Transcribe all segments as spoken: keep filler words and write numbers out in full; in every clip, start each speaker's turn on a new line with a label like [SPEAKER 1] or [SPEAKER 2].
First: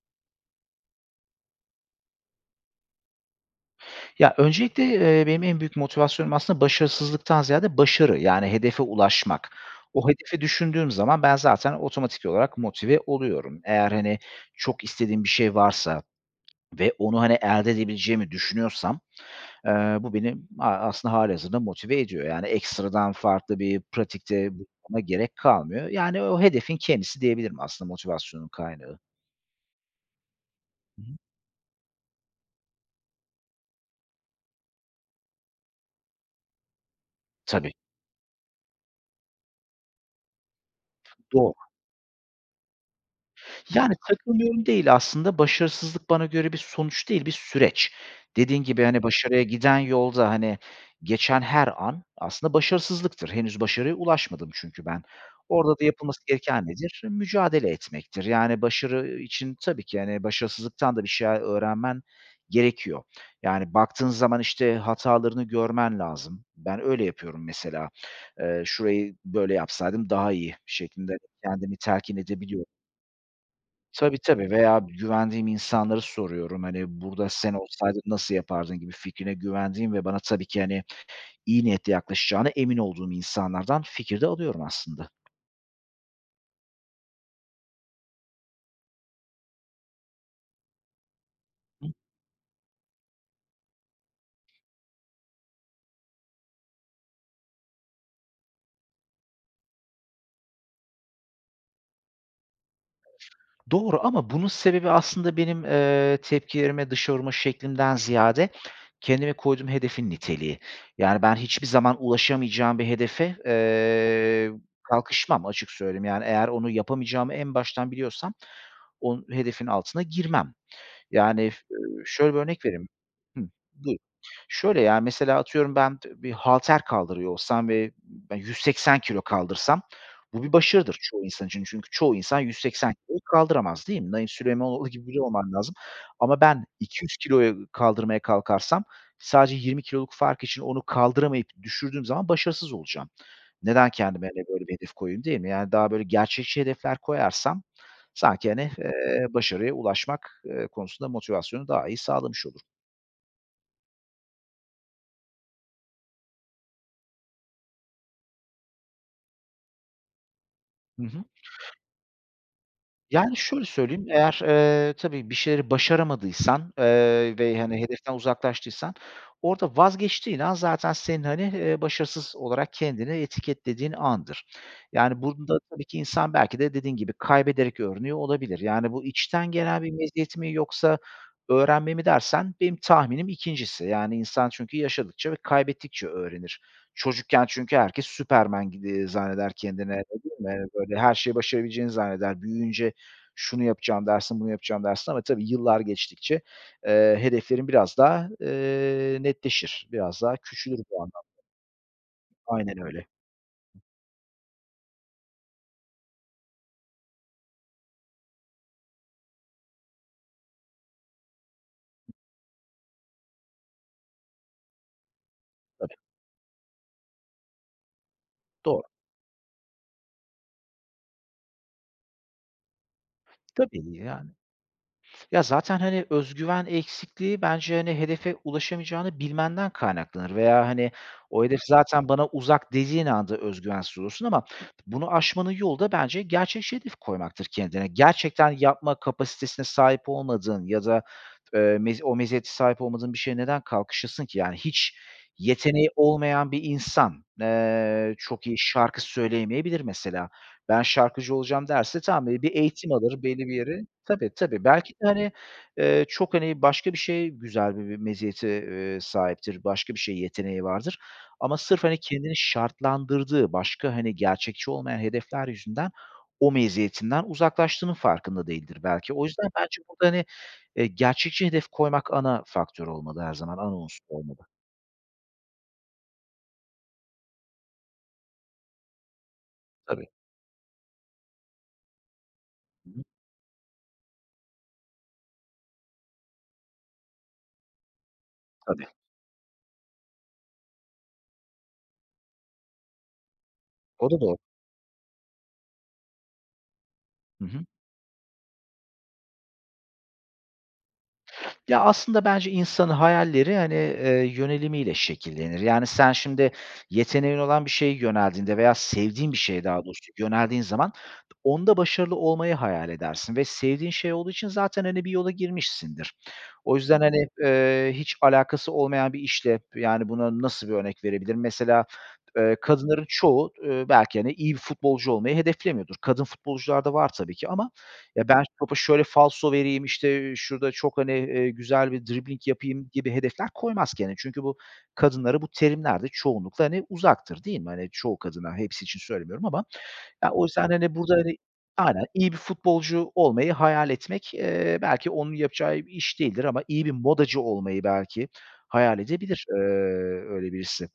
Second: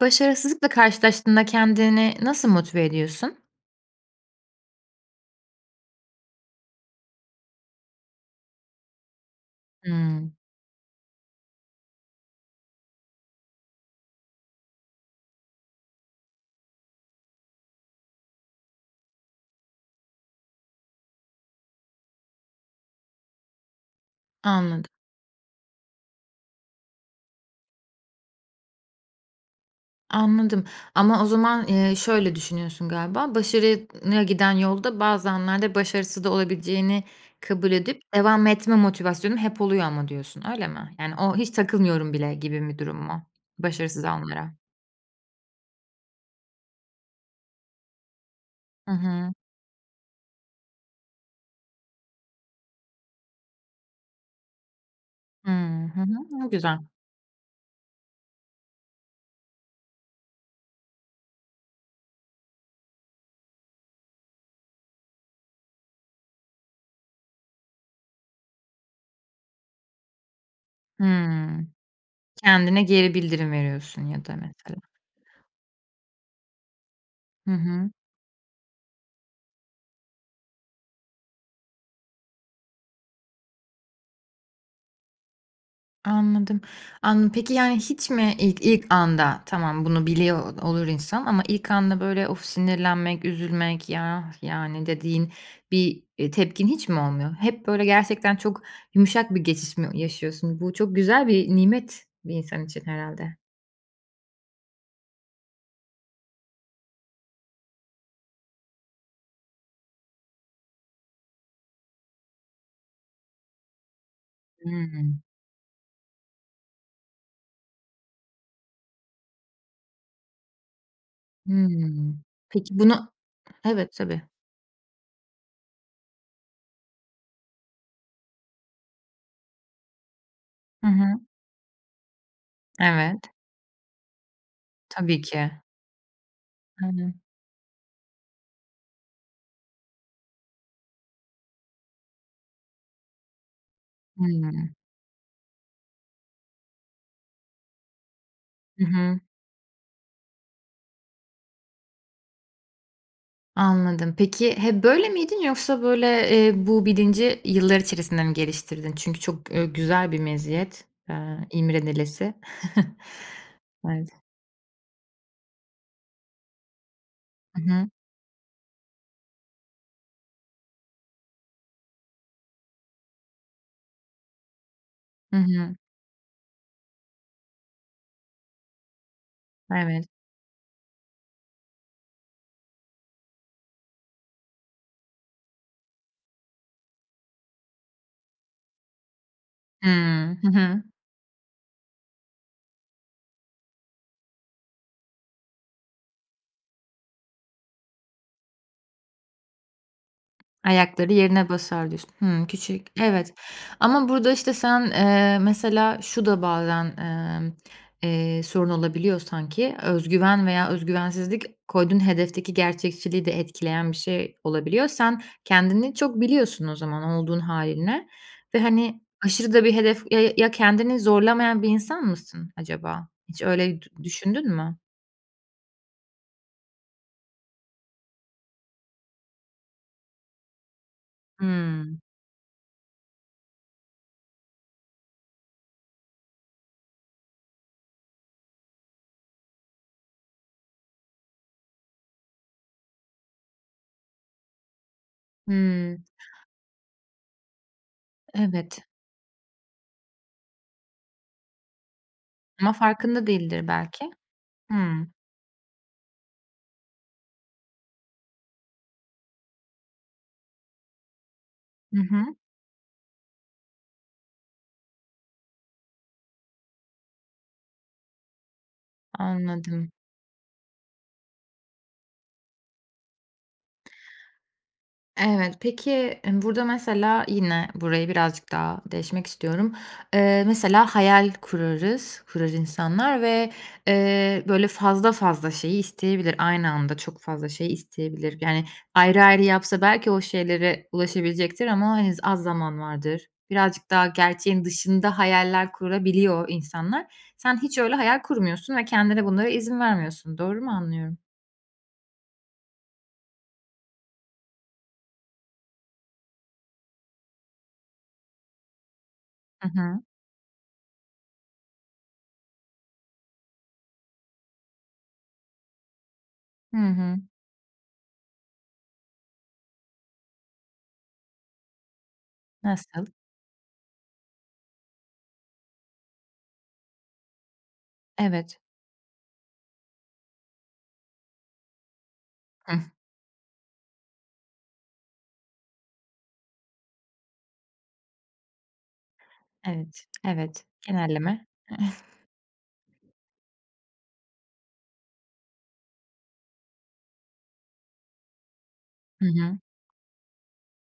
[SPEAKER 1] Başarısızlıkla karşılaştığında kendini nasıl motive ediyorsun?
[SPEAKER 2] Ya, öncelikle, eee, benim en büyük motivasyonum aslında başarısızlıktan ziyade başarı, yani, hedefe ulaşmak. O
[SPEAKER 1] Hıı.
[SPEAKER 2] hedefi düşündüğüm zaman ben zaten otomatik olarak motive oluyorum. Eğer hani çok istediğim bir şey varsa ve onu, hani, elde edebileceğimi düşünüyorsam, eee, bu benim a aslında hâlihazırda motive ediyor. Yani, ekstradan farklı bir pratikte
[SPEAKER 1] Anladım.
[SPEAKER 2] buna gerek kalmıyor. Yani, o hedefin kendisi diyebilirim aslında motivasyonun kaynağı.
[SPEAKER 1] Anladım
[SPEAKER 2] Hı hı.
[SPEAKER 1] ama o zaman, eee, şöyle düşünüyorsun galiba, başarıya n giden yolda bazı anlarda başarısız da olabileceğini
[SPEAKER 2] Tabii.
[SPEAKER 1] kabul edip devam etme motivasyonum hep oluyor ama diyorsun öyle mi? Yani, o hiç
[SPEAKER 2] Doğru.
[SPEAKER 1] takılmıyorum bile gibi bir durum mu
[SPEAKER 2] Yani,
[SPEAKER 1] başarısız anlara?
[SPEAKER 2] "takılmıyorum" değil aslında. Başarısızlık bana göre bir sonuç değil, bir süreç. Dediğin gibi,
[SPEAKER 1] Hı
[SPEAKER 2] hani,
[SPEAKER 1] hı.
[SPEAKER 2] başarıya giden yolda, hani, geçen her an aslında başarısızlıktır. Henüz başarıya ulaşmadım çünkü ben.
[SPEAKER 1] Hıı.
[SPEAKER 2] Orada da
[SPEAKER 1] Hı hı,
[SPEAKER 2] yapılması
[SPEAKER 1] ne
[SPEAKER 2] gereken
[SPEAKER 1] güzel.
[SPEAKER 2] nedir? Mücadele etmektir. Yani, başarı için tabii ki, hani, başarısızlıktan da bir şeyler öğrenmen gerekiyor. Yani, baktığın zaman, işte, hatalarını görmen lazım. Ben öyle yapıyorum mesela. Eee, "Şurayı böyle yapsaydım daha iyi..." şeklinde
[SPEAKER 1] Hıı.
[SPEAKER 2] kendimi telkin edebiliyorum.
[SPEAKER 1] Kendine geri bildirim veriyorsun
[SPEAKER 2] Tabii
[SPEAKER 1] ya da
[SPEAKER 2] tabii veya
[SPEAKER 1] mesela.
[SPEAKER 2] güvendiğim insanlara soruyorum. Hani, "Burada
[SPEAKER 1] Hı
[SPEAKER 2] sen
[SPEAKER 1] hı.
[SPEAKER 2] olsaydın nasıl yapardın?" gibi fikrine güvendiğim ve bana tabii ki, hani, iyi niyetle yaklaşacağına emin olduğum insanlardan fikir de alıyorum aslında.
[SPEAKER 1] Anladım. Anladım. Peki, yani, hiç mi ilk ilk anda tamam bunu biliyor olur insan ama ilk
[SPEAKER 2] Hı
[SPEAKER 1] anda, böyle, of, sinirlenmek üzülmek, ya, yani, dediğin bir, eee, tepkin hiç mi olmuyor? Hep, böyle, gerçekten çok yumuşak bir geçiş mi yaşıyorsun? Bu çok güzel bir nimet bir insan için herhâlde.
[SPEAKER 2] Doğru ama bunun sebebi aslında benim, eee, tepkilerimi dışa vurma şeklimden ziyade kendime koyduğum hedefin niteliği. Yani, ben hiçbir zaman ulaşamayacağım bir hedefe, eee,
[SPEAKER 1] Hıı.
[SPEAKER 2] kalkışmam açık söyleyeyim. Yani, eğer onu yapamayacağımı en baştan biliyorsam on hedefin altına girmem. Yani, f
[SPEAKER 1] Hıı.
[SPEAKER 2] ııı, şöyle bir örnek
[SPEAKER 1] Peki,
[SPEAKER 2] vereyim
[SPEAKER 1] bunu
[SPEAKER 2] Hıh,
[SPEAKER 1] evet,
[SPEAKER 2] buyur.
[SPEAKER 1] tabii.
[SPEAKER 2] Şöyle, ya, mesela, atıyorum, ben t bir halter kaldırıyor olsam ve yüz seksen kilo kaldırsam bu bir
[SPEAKER 1] Hı
[SPEAKER 2] başarıdır
[SPEAKER 1] hı.
[SPEAKER 2] çoğu insan için çünkü çoğu insan yüz seksen kiloyu
[SPEAKER 1] Evet.
[SPEAKER 2] kaldıramaz değil mi? Naim Süleymanoğlu gibi
[SPEAKER 1] Tabii
[SPEAKER 2] biri olman
[SPEAKER 1] ki.
[SPEAKER 2] lazım ama ben iki yüz
[SPEAKER 1] Aynen.
[SPEAKER 2] kiloyu kaldırmaya kalkarsam sadece yirmi kiloluk fark için onu kaldıramayıp düşürdüğüm zaman başarısız olacağım. Neden kendime, hani, böyle,
[SPEAKER 1] Hıı.
[SPEAKER 2] bir hedef koyayım değil mi? Yani, daha, böyle, gerçekçi hedefler koyarsam sanki, hani,
[SPEAKER 1] Hı hı.
[SPEAKER 2] eee, başarıya ulaşmak, eee, konusunda motivasyonu daha iyi sağlamış olurum.
[SPEAKER 1] Anladım. Peki hep böyle miydin yoksa, böyle, eee, bu bilinci yıllar içerisinde mi geliştirdin? Çünkü çok, eee, güzel bir meziyet,
[SPEAKER 2] Hı hı.
[SPEAKER 1] eee, imrenilesi.
[SPEAKER 2] Yani, şöyle söyleyeyim:
[SPEAKER 1] Evet.
[SPEAKER 2] Eğer, eee, tabii bir şeyleri başaramadıysan, eee, ve,
[SPEAKER 1] I
[SPEAKER 2] hani,
[SPEAKER 1] hı.
[SPEAKER 2] hedeften uzaklaştıysan orada vazgeçtiğin an zaten senin, hani, eee, başarısız olarak kendini etiketlediğin andır. Yani,
[SPEAKER 1] Hı
[SPEAKER 2] burada,
[SPEAKER 1] hı.
[SPEAKER 2] tabii ki, insan belki de, dediğin gibi, kaybederek öğreniyor olabilir. Yani, "Bu içten gelen bir
[SPEAKER 1] Evet.
[SPEAKER 2] meziyet mi yoksa öğrenme mi?" dersen benim tahminim ikincisi. Yani, insan çünkü yaşadıkça ve kaybettikçe öğrenir. Çocukken çünkü herkes Superman gibi zanneder
[SPEAKER 1] Hıı.
[SPEAKER 2] kendini, öyle değil
[SPEAKER 1] Hı
[SPEAKER 2] mi?
[SPEAKER 1] hı.
[SPEAKER 2] Böyle, her şeyi başarabileceğini zanneder. Büyüyünce şunu yapacağım, dersin; bunu yapacağım, dersin ama tabii yıllar geçtikçe, eee, hedeflerin biraz daha, eee, netleşir. Biraz daha küçülür bu
[SPEAKER 1] Ayakları
[SPEAKER 2] anlamda.
[SPEAKER 1] yerine basar, diyorsun. Hıı.
[SPEAKER 2] Aynen
[SPEAKER 1] Küçük,
[SPEAKER 2] öyle.
[SPEAKER 1] evet. Ama burada işte sen, eee, mesela, şu da bazen, emm, eee, sorun olabiliyor sanki: Öz güven veya öz güvensizlik koyduğun hedefteki gerçekçiliği de etkileyen bir şey olabiliyor. Sen
[SPEAKER 2] Tabii.
[SPEAKER 1] kendini çok biliyorsun o zaman olduğun hâlinle ve,
[SPEAKER 2] Doğru.
[SPEAKER 1] hani, aşırı da bir hedef, ya ya kendini zorlamayan bir insan mısın acaba? Hiç öyle dü
[SPEAKER 2] Tabii, ya.
[SPEAKER 1] düşündün mü?
[SPEAKER 2] Ya, zaten, hani, öz güven eksikliği bence, hani, hedefe ulaşamayacağını bilmenden kaynaklanır veya, hani, "O hedef
[SPEAKER 1] Hıı.
[SPEAKER 2] zaten bana uzak." dediğin anda öz güvensiz olursun ama bunu aşmanın yolu da bence gerçekçi hedef koymaktır kendine. Gerçekten yapma kapasitesine sahip olmadığın ya da, eee, mezi o meziyete sahip olmadığın bir şeye neden kalkışasın ki? Yani, hiç yeteneği
[SPEAKER 1] Hıı.
[SPEAKER 2] olmayan bir insan, eee, çok iyi
[SPEAKER 1] Evet.
[SPEAKER 2] şarkı söyleyemeyebilir mesela. Ben şarkıcı olacağım, derse tamam. Hani, bir
[SPEAKER 1] Ama
[SPEAKER 2] eğitim alır
[SPEAKER 1] farkında
[SPEAKER 2] belli bir
[SPEAKER 1] değildir
[SPEAKER 2] yere
[SPEAKER 1] belki.
[SPEAKER 2] Tabii, tabii. Belki de,
[SPEAKER 1] Hıı.
[SPEAKER 2] hani, eee, çok hani başka bir şey, güzel bi bir meziyete, eee, sahiptir, başka bir şeye yeteneği vardır ama sırf, hani,
[SPEAKER 1] Hı hı.
[SPEAKER 2] kendini şartlandırdığı başka, hani, gerçekçi olmayan hedefler yüzünden o meziyetinden uzaklaştığının farkında değildir belki. O yüzden bence
[SPEAKER 1] Anladım.
[SPEAKER 2] burada, hani, eee, gerçekçi hedef koymak ana faktör olmalı her zaman, ana unsur olmalı.
[SPEAKER 1] Evet. Peki, eee, burada, mesela, yine burayı birazcık daha deşmek istiyorum.
[SPEAKER 2] Tabii.
[SPEAKER 1] Eee, mesela hayal kurarız, kurar
[SPEAKER 2] Hı hı.
[SPEAKER 1] insanlar ve, eee, böyle fazla fazla şeyi isteyebilir, aynı anda çok fazla şey isteyebilir. Yani,
[SPEAKER 2] Tabii.
[SPEAKER 1] ayrı ayrı yapsa belki o şeylere ulaşabilecektir ama, hani, z az zaman vardır. Birazcık daha
[SPEAKER 2] O da doğru.
[SPEAKER 1] gerçeğin dışında hayaller kurabiliyor insanlar.
[SPEAKER 2] Hı hı.
[SPEAKER 1] Sen hiç öyle hayal kurmuyorsun ve kendine bunlara izin vermiyorsun. Doğru mu anlıyorum?
[SPEAKER 2] Ya, aslında bence insanın hayalleri, hani, eee, yönelimiyle şekillenir. Yani sen şimdi yeteneğin olan bir şeye yöneldiğinde veya sevdiğin bir şeye
[SPEAKER 1] Hı
[SPEAKER 2] daha
[SPEAKER 1] hı.
[SPEAKER 2] doğrusu yöneldiğin zaman onda başarılı olmayı hayal edersin ve sevdiğin şey olduğu için zaten, hani, bir yola girmişsindir. O
[SPEAKER 1] Hı
[SPEAKER 2] yüzden,
[SPEAKER 1] hı.
[SPEAKER 2] hani, eee, hiç alakası olmayan bir işle, yani, buna nasıl bir örnek verebilirim? Mesela, eee, kadınların
[SPEAKER 1] Nasıl?
[SPEAKER 2] çoğu, eee, belki, hani, iyi bir futbolcu olmayı hedeflemiyordur. Kadın futbolcular da var tabii ki. Ama "Ya, ben
[SPEAKER 1] Evet.
[SPEAKER 2] topa şöyle falso vereyim", işte, "şurada çok", hani, eee, "güzel bir dribbling
[SPEAKER 1] Hıh.
[SPEAKER 2] yapayım." gibi hedefler koymaz kendine. Çünkü bu, kadınlara bu terimler de çoğunlukla, hani, uzaktır, değil mi? Hani, çoğu kadına, hepsi için söylemiyorum ama.
[SPEAKER 1] Evet,
[SPEAKER 2] Ya, o
[SPEAKER 1] evet,
[SPEAKER 2] yüzden, hani, burada, hani
[SPEAKER 1] genelleme.
[SPEAKER 2] aynen, iyi bir futbolcu olmayı hayal etmek, eee, belki onun yapacağı bir iş değildir ama iyi bir modacı olmayı belki hayal
[SPEAKER 1] Hı
[SPEAKER 2] edebilir, eee,
[SPEAKER 1] hı.
[SPEAKER 2] öyle birisi.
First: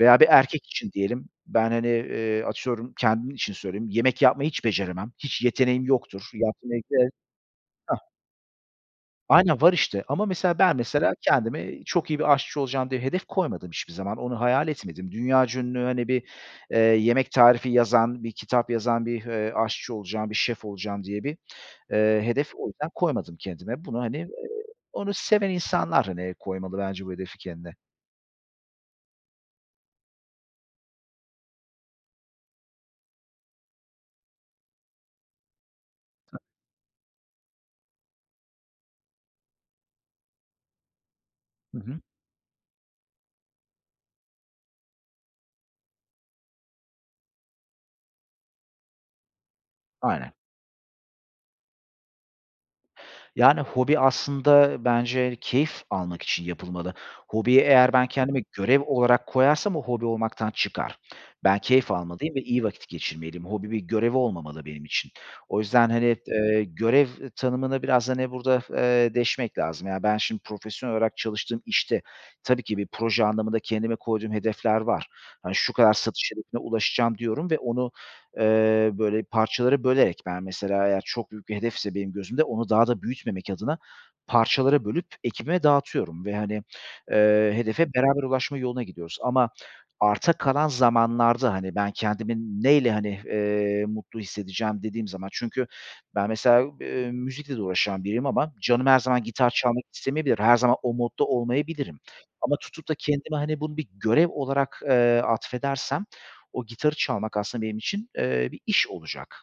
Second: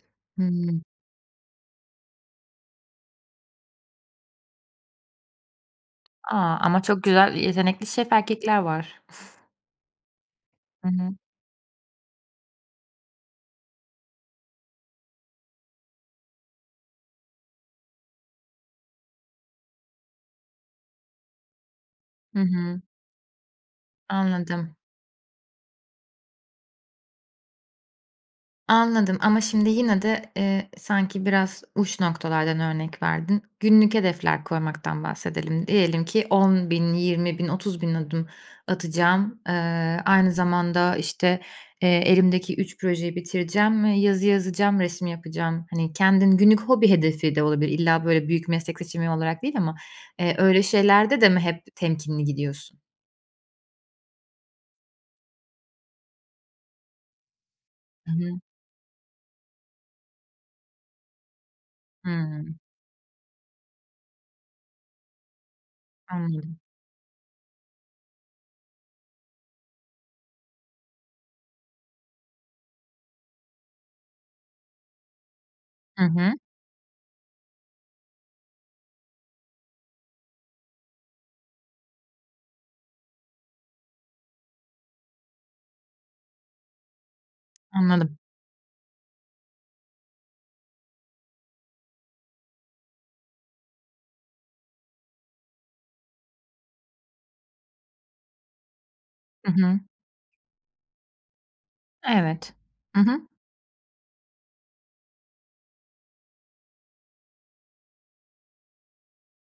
[SPEAKER 2] Veya bir erkek
[SPEAKER 1] Hıı.
[SPEAKER 2] için diyelim; ben, hani, eee, atıyorum, kendim için söyleyeyim, yemek yapmayı hiç beceremem, hiç yeteneğim yoktur.
[SPEAKER 1] A! Ama çok
[SPEAKER 2] [unintelligible]
[SPEAKER 1] güzel yetenekli
[SPEAKER 2] Hah.
[SPEAKER 1] şef erkekler var.
[SPEAKER 2] Aynen, var işte. Ama, mesela, ben
[SPEAKER 1] Hı
[SPEAKER 2] mesela
[SPEAKER 1] hı.
[SPEAKER 2] kendime "Çok iyi bir aşçı olacağım." diye hedef koymadım hiçbir zaman. Onu hayal etmedim. Dünyaca ünlü, hani, bir, eee, yemek tarifi yazan, bir kitap yazan, bir, eee, aşçı olacağım, bir şef olacağım diye bir, eee,
[SPEAKER 1] Hı
[SPEAKER 2] hedef o
[SPEAKER 1] hı.
[SPEAKER 2] yüzden koymadım kendime. Bunu, hani, eee,
[SPEAKER 1] Anladım.
[SPEAKER 2] onu seven insanlar, hani, koymalı bence bu hedefi kendine.
[SPEAKER 1] Anladım. Ama şimdi yine de, eee, sanki biraz uç noktalardan örnek verdin. Günlük hedefler koymaktan bahsedelim. Diyelim ki
[SPEAKER 2] Ta
[SPEAKER 1] on bin, yirmi bin, otuz bin adım atacağım, eee, aynı zamanda, işte,
[SPEAKER 2] Hı
[SPEAKER 1] eee,
[SPEAKER 2] hı.
[SPEAKER 1] elimdeki üç projeyi bitireceğim ve yazı yazacağım, resim yapacağım. Hani, kendin günlük hobi hedefi de olabilir, illa böyle büyük meslek seçimi olarak değil ama,
[SPEAKER 2] Aynen.
[SPEAKER 1] eee, öyle şeylerde de mi hep temkinli gidiyorsun?
[SPEAKER 2] Yani, hobi aslında bence, yani, keyif almak için yapılmalı. Hobiyi eğer ben
[SPEAKER 1] Hı
[SPEAKER 2] kendime
[SPEAKER 1] hı.
[SPEAKER 2] görev olarak koyarsam o hobi olmaktan çıkar. Ben keyif almalıyım ve
[SPEAKER 1] Hımm.
[SPEAKER 2] iyi vakit geçirmeliyim. Hobi bir görev olmamalı benim için. O yüzden, hani, t
[SPEAKER 1] Anladım.
[SPEAKER 2] eee, görev tanımını biraz, hani, burada, f eee, deşmek lazım. Yani, ben şimdi profesyonel olarak çalıştığım işte tabii ki bir proje anlamında kendime koyduğum hedefler var. Hani, şu kadar
[SPEAKER 1] Hı
[SPEAKER 2] satış
[SPEAKER 1] hı.
[SPEAKER 2] hedefine ulaşacağım, diyorum ve onu, eee, böyle, parçalara bölerek Ben mesela eğer çok büyük bir hedefse benim gözümde, onu daha da büyütmemek adına parçalara bölüp ekibime dağıtıyorum ve, hani, eee, hedefe
[SPEAKER 1] Anladım.
[SPEAKER 2] beraber ulaşma yoluna gidiyoruz. Ama arta kalan zamanlarda, hani, "Ben kendimin ne ile, hani, eee, mutlu hissedeceğim?" dediğim zaman Çünkü ben mesela u b eee, müzikle de uğraşan biriyim ama canım her zaman gitar
[SPEAKER 1] I hı.
[SPEAKER 2] çalmak istemeyebilir. Her zaman o modda olmayabilirim
[SPEAKER 1] Evet,
[SPEAKER 2] ama tutup da
[SPEAKER 1] hı hı.
[SPEAKER 2] kendime, hani, bunu bir görev olarak, eee, atfedersem, o gitarı çalmak aslında benim için, eee, bir iş olacak.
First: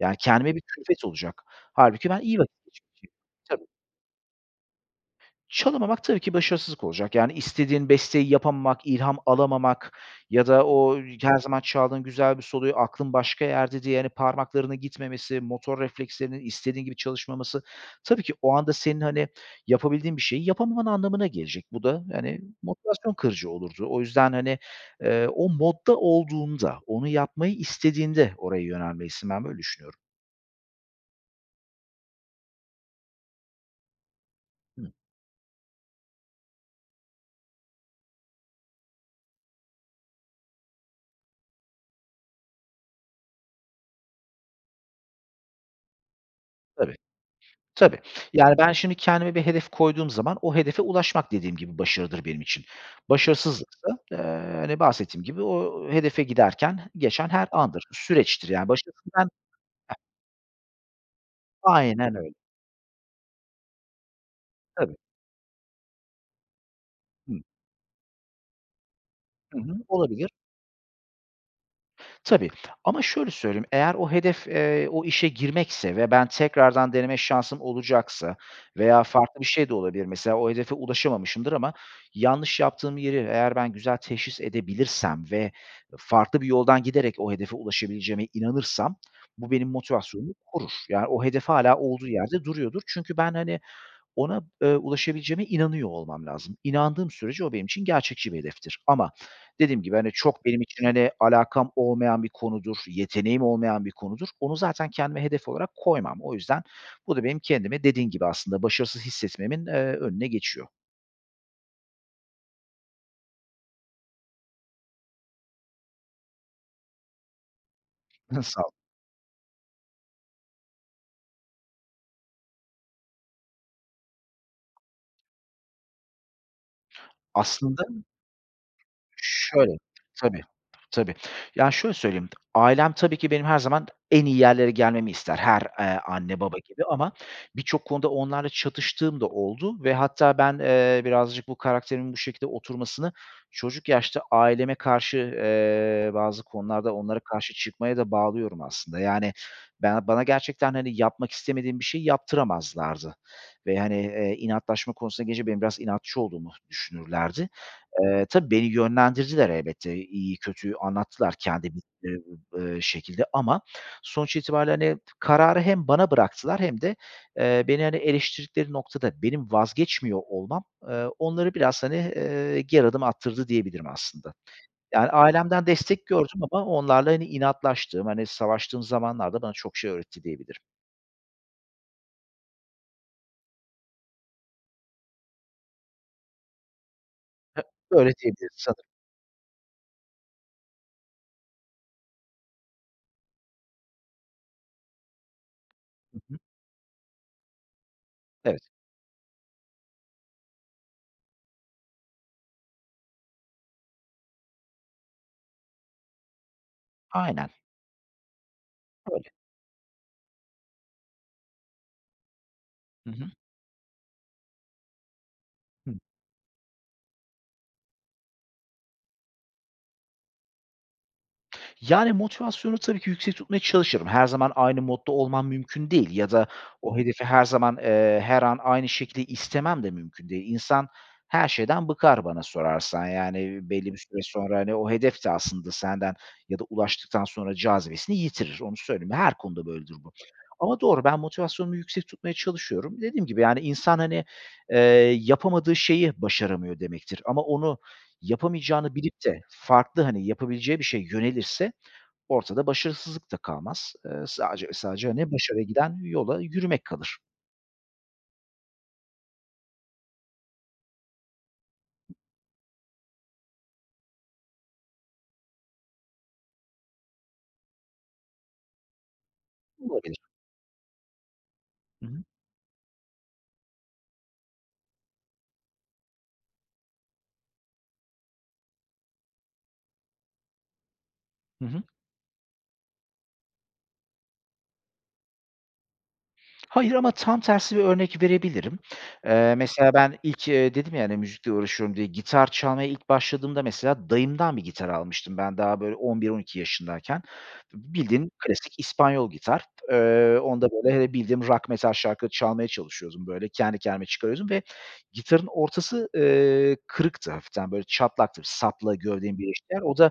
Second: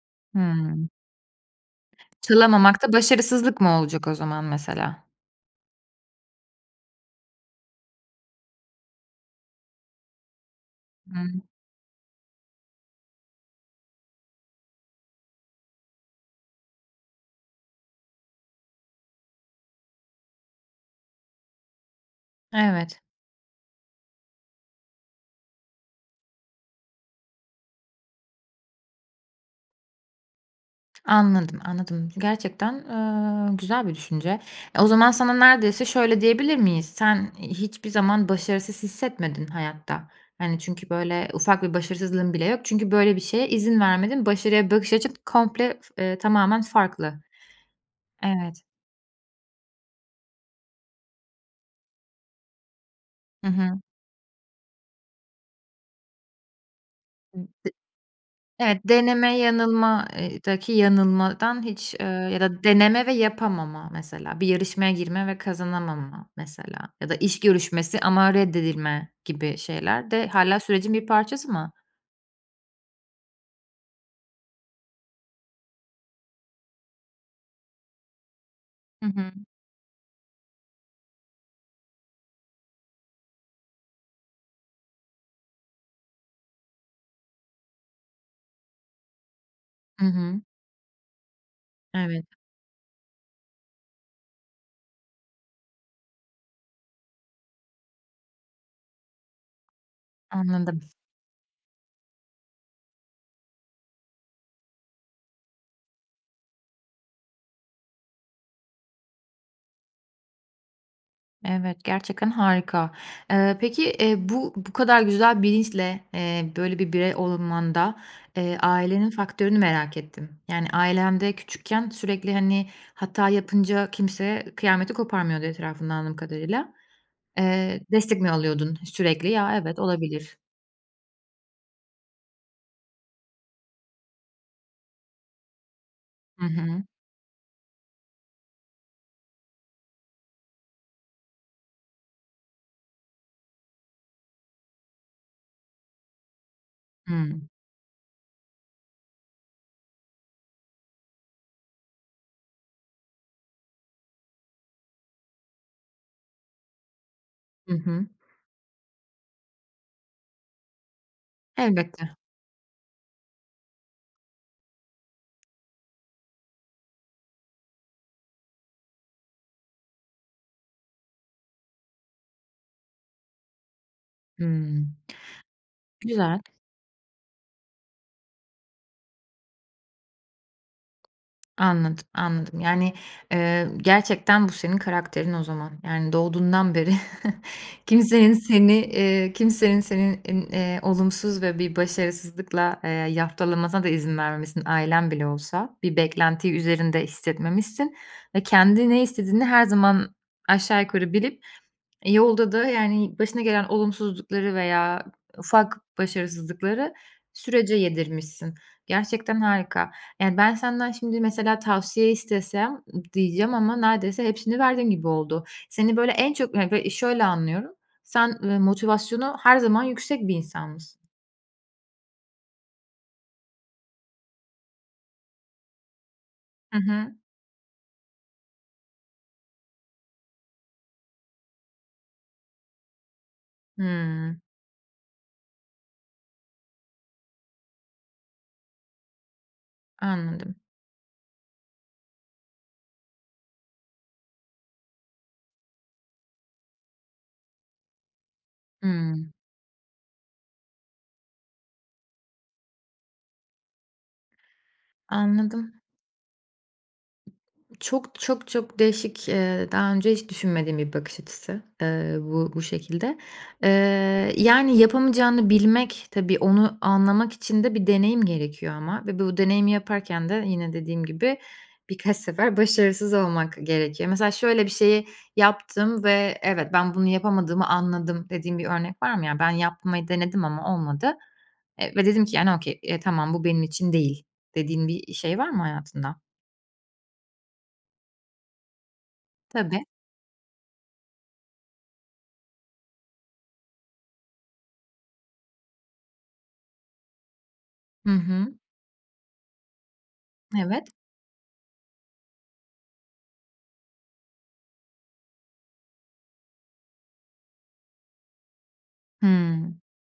[SPEAKER 2] Yani, kendime bir
[SPEAKER 1] Hımm.
[SPEAKER 2] külfet olacak. Hâlbuki ben iyi vaki geçi
[SPEAKER 1] Çalamamak da
[SPEAKER 2] ki.
[SPEAKER 1] başarısızlık
[SPEAKER 2] Tabii.
[SPEAKER 1] mı olacak o zaman mesela?
[SPEAKER 2] Çalamamak tabii ki başarısızlık olacak. Yani, istediğin besteyi yapamamak, ilham alamamak ya da o ri her
[SPEAKER 1] Hımm.
[SPEAKER 2] zaman çaldığın güzel bir soloyu aklın başka yerde diye, hani, parmaklarının gitmemesi, motor reflekslerinin istediğin gibi çalışmaması... Tabii ki o anda senin, hani, yapabildiğin bir şeyi yapamaman anlamına gelecek. Bu da, hani,
[SPEAKER 1] Evet.
[SPEAKER 2] motivasyon kırıcı olurdu. O yüzden, hani, eee, o modda olduğunda, onu yapmayı istediğinde oraya yönelmelisin. Ben böyle düşünüyorum.
[SPEAKER 1] Anladım, anladım gerçekten, ııı, güzel bir düşünce. E, o
[SPEAKER 2] Hıı.
[SPEAKER 1] zaman sana neredeyse şöyle diyebilir miyiz: Sen, iii, hiçbir zaman başarısız hissetmedin hayatta. Hani, çünkü, böyle, ufak bir başarısızlığın bile yok. Çünkü, böyle, bir şeye izin vermedin, başarıya bakış açın komple f ııı, tamamen
[SPEAKER 2] Tabii.
[SPEAKER 1] farklı.
[SPEAKER 2] Tabii, yani
[SPEAKER 1] Evet.
[SPEAKER 2] ben şimdi kendime bir hedef koyduğum zaman o hedefe ulaşmak dediğim gibi başarıdır benim için.
[SPEAKER 1] Hı hı.
[SPEAKER 2] Başarısızlıksa, eee, hani, bahsettiğim gibi o hedefe giderken geçen her
[SPEAKER 1] [unintelligible]
[SPEAKER 2] andır, süreçtir, yani,
[SPEAKER 1] Evet,
[SPEAKER 2] başarısından.
[SPEAKER 1] deneme
[SPEAKER 2] Heh
[SPEAKER 1] yanılma ııı, daki yanılmadan hiç,
[SPEAKER 2] Aynen
[SPEAKER 1] ııı,
[SPEAKER 2] öyle.
[SPEAKER 1] ya da deneme ve yapamama, mesela, bir yarışmaya
[SPEAKER 2] Tabii.
[SPEAKER 1] girme ve kazanamama, mesela, ya da iş
[SPEAKER 2] Hıı.
[SPEAKER 1] görüşmesi ama reddedilme
[SPEAKER 2] Hı
[SPEAKER 1] gibi
[SPEAKER 2] hı.
[SPEAKER 1] şeyler de
[SPEAKER 2] Olabilir.
[SPEAKER 1] hâlâ sürecin bir parçası mı?
[SPEAKER 2] Tabii ama şöyle söyleyeyim eğer o hedef, eee, o işe girmekse ve ben tekrardan deneme şansım olacaksa veya
[SPEAKER 1] Hı hı.
[SPEAKER 2] farklı bir şey de olabilir. Mesela, o hedefe ulaşamamışımdır ama yanlış yaptığım yeri eğer ben güzel teşhis edebilirsem ve farklı bir yoldan giderek o hedefe ulaşabileceğime inanırsam bu benim
[SPEAKER 1] Hı
[SPEAKER 2] motivasyonumu
[SPEAKER 1] hı.
[SPEAKER 2] korur. Ya, o hedef hâlâ olduğu
[SPEAKER 1] Evet.
[SPEAKER 2] yerde duruyordur. Çünkü ben, hani, ona, ııı, ulaşabileceğime inanıyor olmam lazım. İnandığım sürece o benim için gerçekçi bir hedeftir ama dediğim gibi, hani, çok benim
[SPEAKER 1] Anladım.
[SPEAKER 2] için, hani, alakam olmayan bir konudur, yeteneğim olmayan bir konudur. Onu zaten kendime hedef olarak koymam. O yüzden bu da benim kendimi dediğim gibi aslında başarısız hissetmemin, eee, önüne geçiyor.
[SPEAKER 1] Evet, gerçekten harika. Eee, peki, eee, bu bu kadar güzel bilinçle, eee, böyle bir birey olunmanda, eee,
[SPEAKER 2] Sağol.
[SPEAKER 1] ailenin faktörünü merak ettim. Yani, ailen de küçükken sürekli, hani, hata yapınca kimse kıyameti koparmıyordu etrafında anladığım kadarıyla. Eee,
[SPEAKER 2] Aslında
[SPEAKER 1] destek mi alıyordun e sürekli? Ya,
[SPEAKER 2] Şöyle.
[SPEAKER 1] evet, olabilir.
[SPEAKER 2] Tabii, tabii. Yani, şöyle söyleyeyim, ailem tabii ki benim her zaman en iyi yerlere gelmemi ister. Her, eee, anne,
[SPEAKER 1] I
[SPEAKER 2] baba gibi
[SPEAKER 1] hı.
[SPEAKER 2] ama birçok konuda onlarla çatıştığım da oldu ve hatta ben, eee, birazcık bu karakterimin bu şekilde oturmasını çocuk yaşta aileme karşı, eee, bazı konularda onlara
[SPEAKER 1] Hımm.
[SPEAKER 2] karşı çıkmaya da bağlıyorum aslında. Yani, ben bana gerçekten, hani, yapmak istemediğim bir şeyi yaptıramazlardı ve hani, eee, inatlaşma konusuna gelince benim biraz inatçı olduğumu düşünürlerdi.
[SPEAKER 1] I hı.
[SPEAKER 2] Eee, tabii beni yönlendirdiler elbette. İyiyi, kötüyü anlattılar kendi
[SPEAKER 1] Elbette.
[SPEAKER 2] bildikleri, eee, şekilde. Ama sonuç itibariyle, hani, kararı hem bana bıraktılar hem de, eee, beni, hani, eleştirdikleri noktada benim vazgeçmiyor olmam, eee, onları biraz, hani, eee, geri adım attırdı diyebilirim aslında.
[SPEAKER 1] Hımm.
[SPEAKER 2] Yani, ailemden destek gördüm
[SPEAKER 1] Güzel.
[SPEAKER 2] ama onlarla, hani, inatlaştığım, hani, savaştığım zamanlarda bana çok şey öğretti, diyebilirim.
[SPEAKER 1] Anladım, anladım. Yani, eee, gerçekten bu senin karakterin o zaman. Yani, doğduğundan beri
[SPEAKER 2] He öyle
[SPEAKER 1] kimsenin
[SPEAKER 2] diyebiliriz,
[SPEAKER 1] seni
[SPEAKER 2] sanırım.
[SPEAKER 1] eee, kimsenin seni in eee, olumsuz ve bir başarısızlıkla, eee, yaftalamasına da izin vermemişsin, ailen bile olsa. Bir
[SPEAKER 2] Hı hı.
[SPEAKER 1] beklentiyi üzerinde hissetmemişsin ve
[SPEAKER 2] Evet.
[SPEAKER 1] kendi ne istediğini her zaman aşağı yukarı bilip, eee, yolda da, yani, başına gelen olumsuzlukları veya ufak başarısızlıkları
[SPEAKER 2] Aynen.
[SPEAKER 1] sürece yedirmişsin.
[SPEAKER 2] Öyle.
[SPEAKER 1] Gerçekten harika. Yani, ben senden şimdi mesela tavsiye istesem ı
[SPEAKER 2] Hı hı.
[SPEAKER 1] diyeceğim ama neredeyse hepsini verdin gibi oldu. Seni
[SPEAKER 2] Hımm.
[SPEAKER 1] böyle en çok yani, böyle, i şöyle anlıyorum, sen, ııı, motivasyonu her zaman yüksek bir insanmışsın.
[SPEAKER 2] Yani, motivasyonu tabii ki yüksek tutmaya çalışırım. Her zaman aynı modda olmam mümkün değil ya da
[SPEAKER 1] Hı
[SPEAKER 2] o
[SPEAKER 1] hı.
[SPEAKER 2] hedefi her zaman, eee, her an aynı şekilde istemem de mümkün değil. İnsan her şeyden bıkar bana sorarsan, yani, iii, belli bir süre
[SPEAKER 1] Hımm.
[SPEAKER 2] sonra, hani, o hedef de aslında senden ya da ulaştıktan sonra cazibesini yitirir, onu söyleyeyim. Her konuda böyledir bu.
[SPEAKER 1] Anladım.
[SPEAKER 2] Ama doğru, ben motivasyonumu yüksek tutmaya çalışıyorum. Dediğim gibi, yani, insan, hani, eee, yapamadığı şeyi başaramıyor demektir ama onu yapamayacağını bilip
[SPEAKER 1] Hımm.
[SPEAKER 2] de farklı, hani, yapabileceği bir şeye yönelirse ortada başarısızlık da kalmaz. Eee, sadece ve sadece, hani, başarıya
[SPEAKER 1] Anladım.
[SPEAKER 2] giden yola yürümek kalır.
[SPEAKER 1] Çok, çok, çok değişik, eee daha önce hiç düşünmediğim bir bakış açısı, eee, bu bu şekilde. Eee, yani, yapamayacağını bilmek, tabii, onu anlamak için de bir deneyim gerekiyor ama ve bu deneyimi
[SPEAKER 2] Olabilir.
[SPEAKER 1] yaparken de yine dediğim gibi
[SPEAKER 2] Hı
[SPEAKER 1] birkaç
[SPEAKER 2] hı.
[SPEAKER 1] sefer başarısız olmak gerekiyor. Mesela, şöyle bir şeyi yaptım ve evet, ben bunu yapamadığımı anladım dediğin bir örnek var mı? Yani, ben yapmayı denedim ama olmadı,
[SPEAKER 2] Hı hı.
[SPEAKER 1] eee, ve dedim ki, yani, okay, tamam, bu benim için değil, dediğin bir, eee, şey var mı hayatında?
[SPEAKER 2] Hayır ama tam tersi bir örnek verebilirim. Eee,
[SPEAKER 1] Tabii.
[SPEAKER 2] mesela ben ilk, eee, dedim ya, hani, müzikle uğraşıyorum diye, gitar çalmaya ilk başladığımda, mesela, dayımdan bir gitar almıştım, ben daha, böyle, on bir on iki yaşındayken.
[SPEAKER 1] Hı
[SPEAKER 2] Bildiğin
[SPEAKER 1] hı.
[SPEAKER 2] klasik İspanyol gitar, eee, onda,
[SPEAKER 1] Evet.
[SPEAKER 2] böyle, eee, bildiğim rock, metal şarkıları çalmaya çalışıyordum, böyle, kendi kendime çıkarıyordum ve gitarın ortası, eee, kırıktı hafiften, böyle, çatlaktı, sapla gövdenin birleştiği yer.
[SPEAKER 1] Hımm.
[SPEAKER 2] O da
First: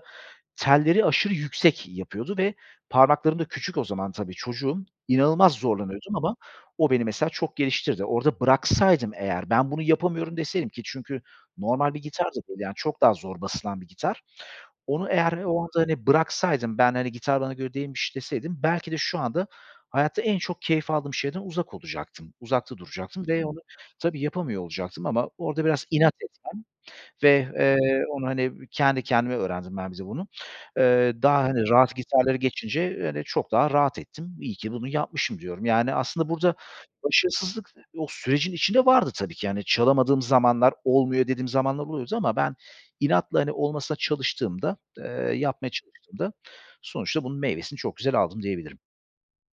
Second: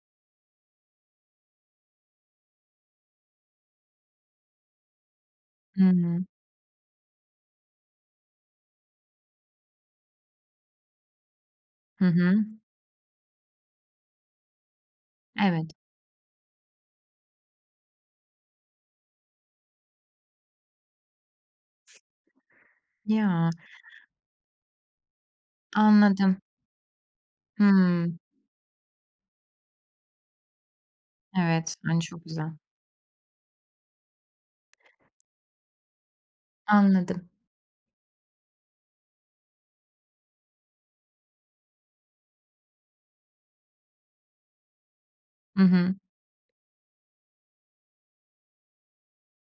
[SPEAKER 2] telleri aşırı yüksek yapıyordu ve parmaklarım da küçük, o zaman tabii çocuğum. İnanılmaz
[SPEAKER 1] Hı
[SPEAKER 2] zorlanıyordum
[SPEAKER 1] hı.
[SPEAKER 2] ama o beni, mesela, çok geliştirdi. Orada bıraksaydım, eğer, ben bunu yapamıyorum deseydim ki, çünkü normal bir
[SPEAKER 1] Hı
[SPEAKER 2] gitar
[SPEAKER 1] hı.
[SPEAKER 2] da değil, yani, çok daha zor basılan bir gitar. Onu eğer o anda,
[SPEAKER 1] Evet.
[SPEAKER 2] hani, bıraksaydım, ben, hani, gitar bana göre değilmiş deseydim, belki de şu anda hayatta en çok keyif aldığım şeyden uzak olacaktım, uzakta duracaktım ve
[SPEAKER 1] Ya.
[SPEAKER 2] onu tabii yapamıyor olacaktım ama orada biraz inat
[SPEAKER 1] Anladım.
[SPEAKER 2] etmem ve, eee,
[SPEAKER 1] Hımm.
[SPEAKER 2] onu, hani, kendi kendime öğrendim ben, bir de bunu. Eee, daha, hani,
[SPEAKER 1] Evet.
[SPEAKER 2] rahat
[SPEAKER 1] [unintelligible] Çok
[SPEAKER 2] gitarları
[SPEAKER 1] güzel.
[SPEAKER 2] geçince, hani, çok daha rahat ettim, iyi ki bunu yapmışım, diyorum. Yani, aslında burada
[SPEAKER 1] Anladım.
[SPEAKER 2] başarısızlık o sürecin içinde vardı tabii ki, hani, çalamadığım zamanlar olmuyor dediğim zamanlar oluyordu ama ben inatla, hani, olmasına çalıştığımda, eee,
[SPEAKER 1] Hı
[SPEAKER 2] yapmaya
[SPEAKER 1] hı.
[SPEAKER 2] çalıştığımda, sonuçta bunun meyvesini çok güzel aldım, diyebilirim.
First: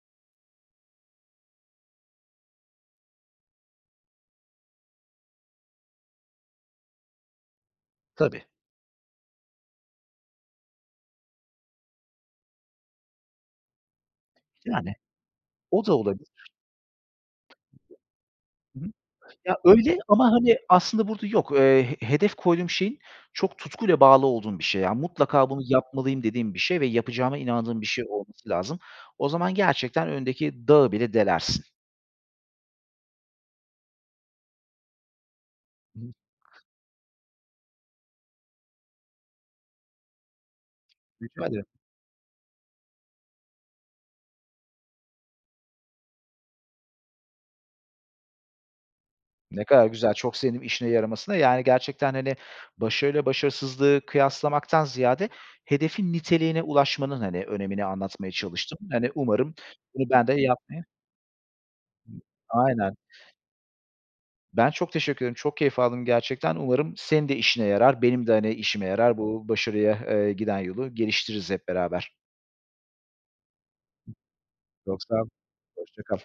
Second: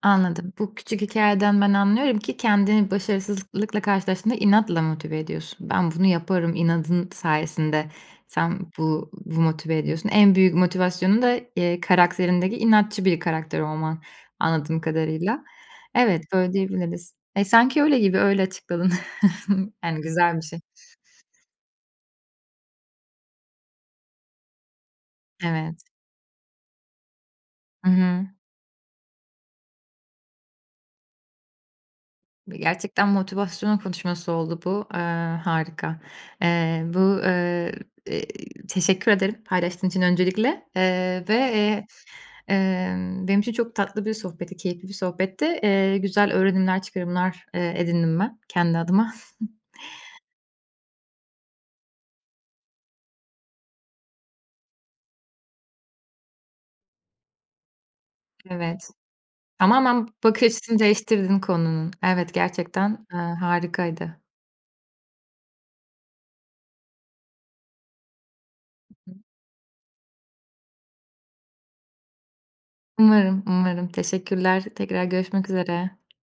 [SPEAKER 1] Anladım. Bu küçük hikâyeden ben anlıyorum ki kendini başarısızlıklıkla karşılaştığında inatla motive ediyorsun. Ben bunu yaparım, inadın sayesinde
[SPEAKER 2] Tabii.
[SPEAKER 1] sen bu bu motive ediyorsun. En büyük motivasyonu da, eee, karakterindeki inatçı bir karakter olman anladığım
[SPEAKER 2] Yani,
[SPEAKER 1] kadarıyla.
[SPEAKER 2] o da
[SPEAKER 1] Evet,
[SPEAKER 2] olabilir.
[SPEAKER 1] böyle diyebiliriz. E, sanki öyle gibi, öyle
[SPEAKER 2] Hı hı.
[SPEAKER 1] açıkladın.
[SPEAKER 2] Ya, öyle
[SPEAKER 1] Yani,
[SPEAKER 2] ama
[SPEAKER 1] güzel bir
[SPEAKER 2] hani,
[SPEAKER 1] şey.
[SPEAKER 2] aslında burada yok, eee, he hedef koyduğum şeyin çok tutkuyla bağlı olduğum bir şey, yani, "Mutlaka bunu
[SPEAKER 1] Evet.
[SPEAKER 2] yapmalıyım." dediğim bir şey ve yapacağıma inandığım bir
[SPEAKER 1] Hı
[SPEAKER 2] şey
[SPEAKER 1] hı.
[SPEAKER 2] olması lazım. O zaman gerçekten önündeki dağı bile delersin.
[SPEAKER 1] Ve gerçekten motivasyon konuşması oldu bu, eee, harika.
[SPEAKER 2] [unintelligible]
[SPEAKER 1] Eee, bu, ııı, iii, teşekkür ederim paylaştığın için öncelikle. Eee, ve,
[SPEAKER 2] Rica ederim.
[SPEAKER 1] eee, ımm, benim için çok tatlı bir sohbetti, keyifli bir sohbetti. Eee, güzel öğrenimler, çıkarımlar, eee, edindim ben kendi adıma.
[SPEAKER 2] Ne kadar güzel, çok sevindim işine yaramasına. Yani, gerçekten, hani, başarıyla başarısızlığı kıyaslamaktan ziyade hedefin niteliğine ulaşmanın, hani, önemini anlatmaya çalıştım.
[SPEAKER 1] Evet.
[SPEAKER 2] Hani, umarım,
[SPEAKER 1] Tamamen
[SPEAKER 2] hani, ben de
[SPEAKER 1] bakış açısını
[SPEAKER 2] yapmaya
[SPEAKER 1] değiştirdin konunun. Evet,
[SPEAKER 2] Aynen.
[SPEAKER 1] gerçekten, ııı, harikaydı.
[SPEAKER 2] Ben çok teşekkür ederim, çok keyif aldım gerçekten. Umarım senin de işine yarar, benim de, hani, işime
[SPEAKER 1] Hı hı.
[SPEAKER 2] yarar. Bu başarıya, eee, giden yolu geliştiririz hep beraber.
[SPEAKER 1] Umarım, umarım. Teşekkürler.
[SPEAKER 2] Çok
[SPEAKER 1] Tekrar
[SPEAKER 2] sağ ol.
[SPEAKER 1] görüşmek üzere.
[SPEAKER 2] Hoşça kal.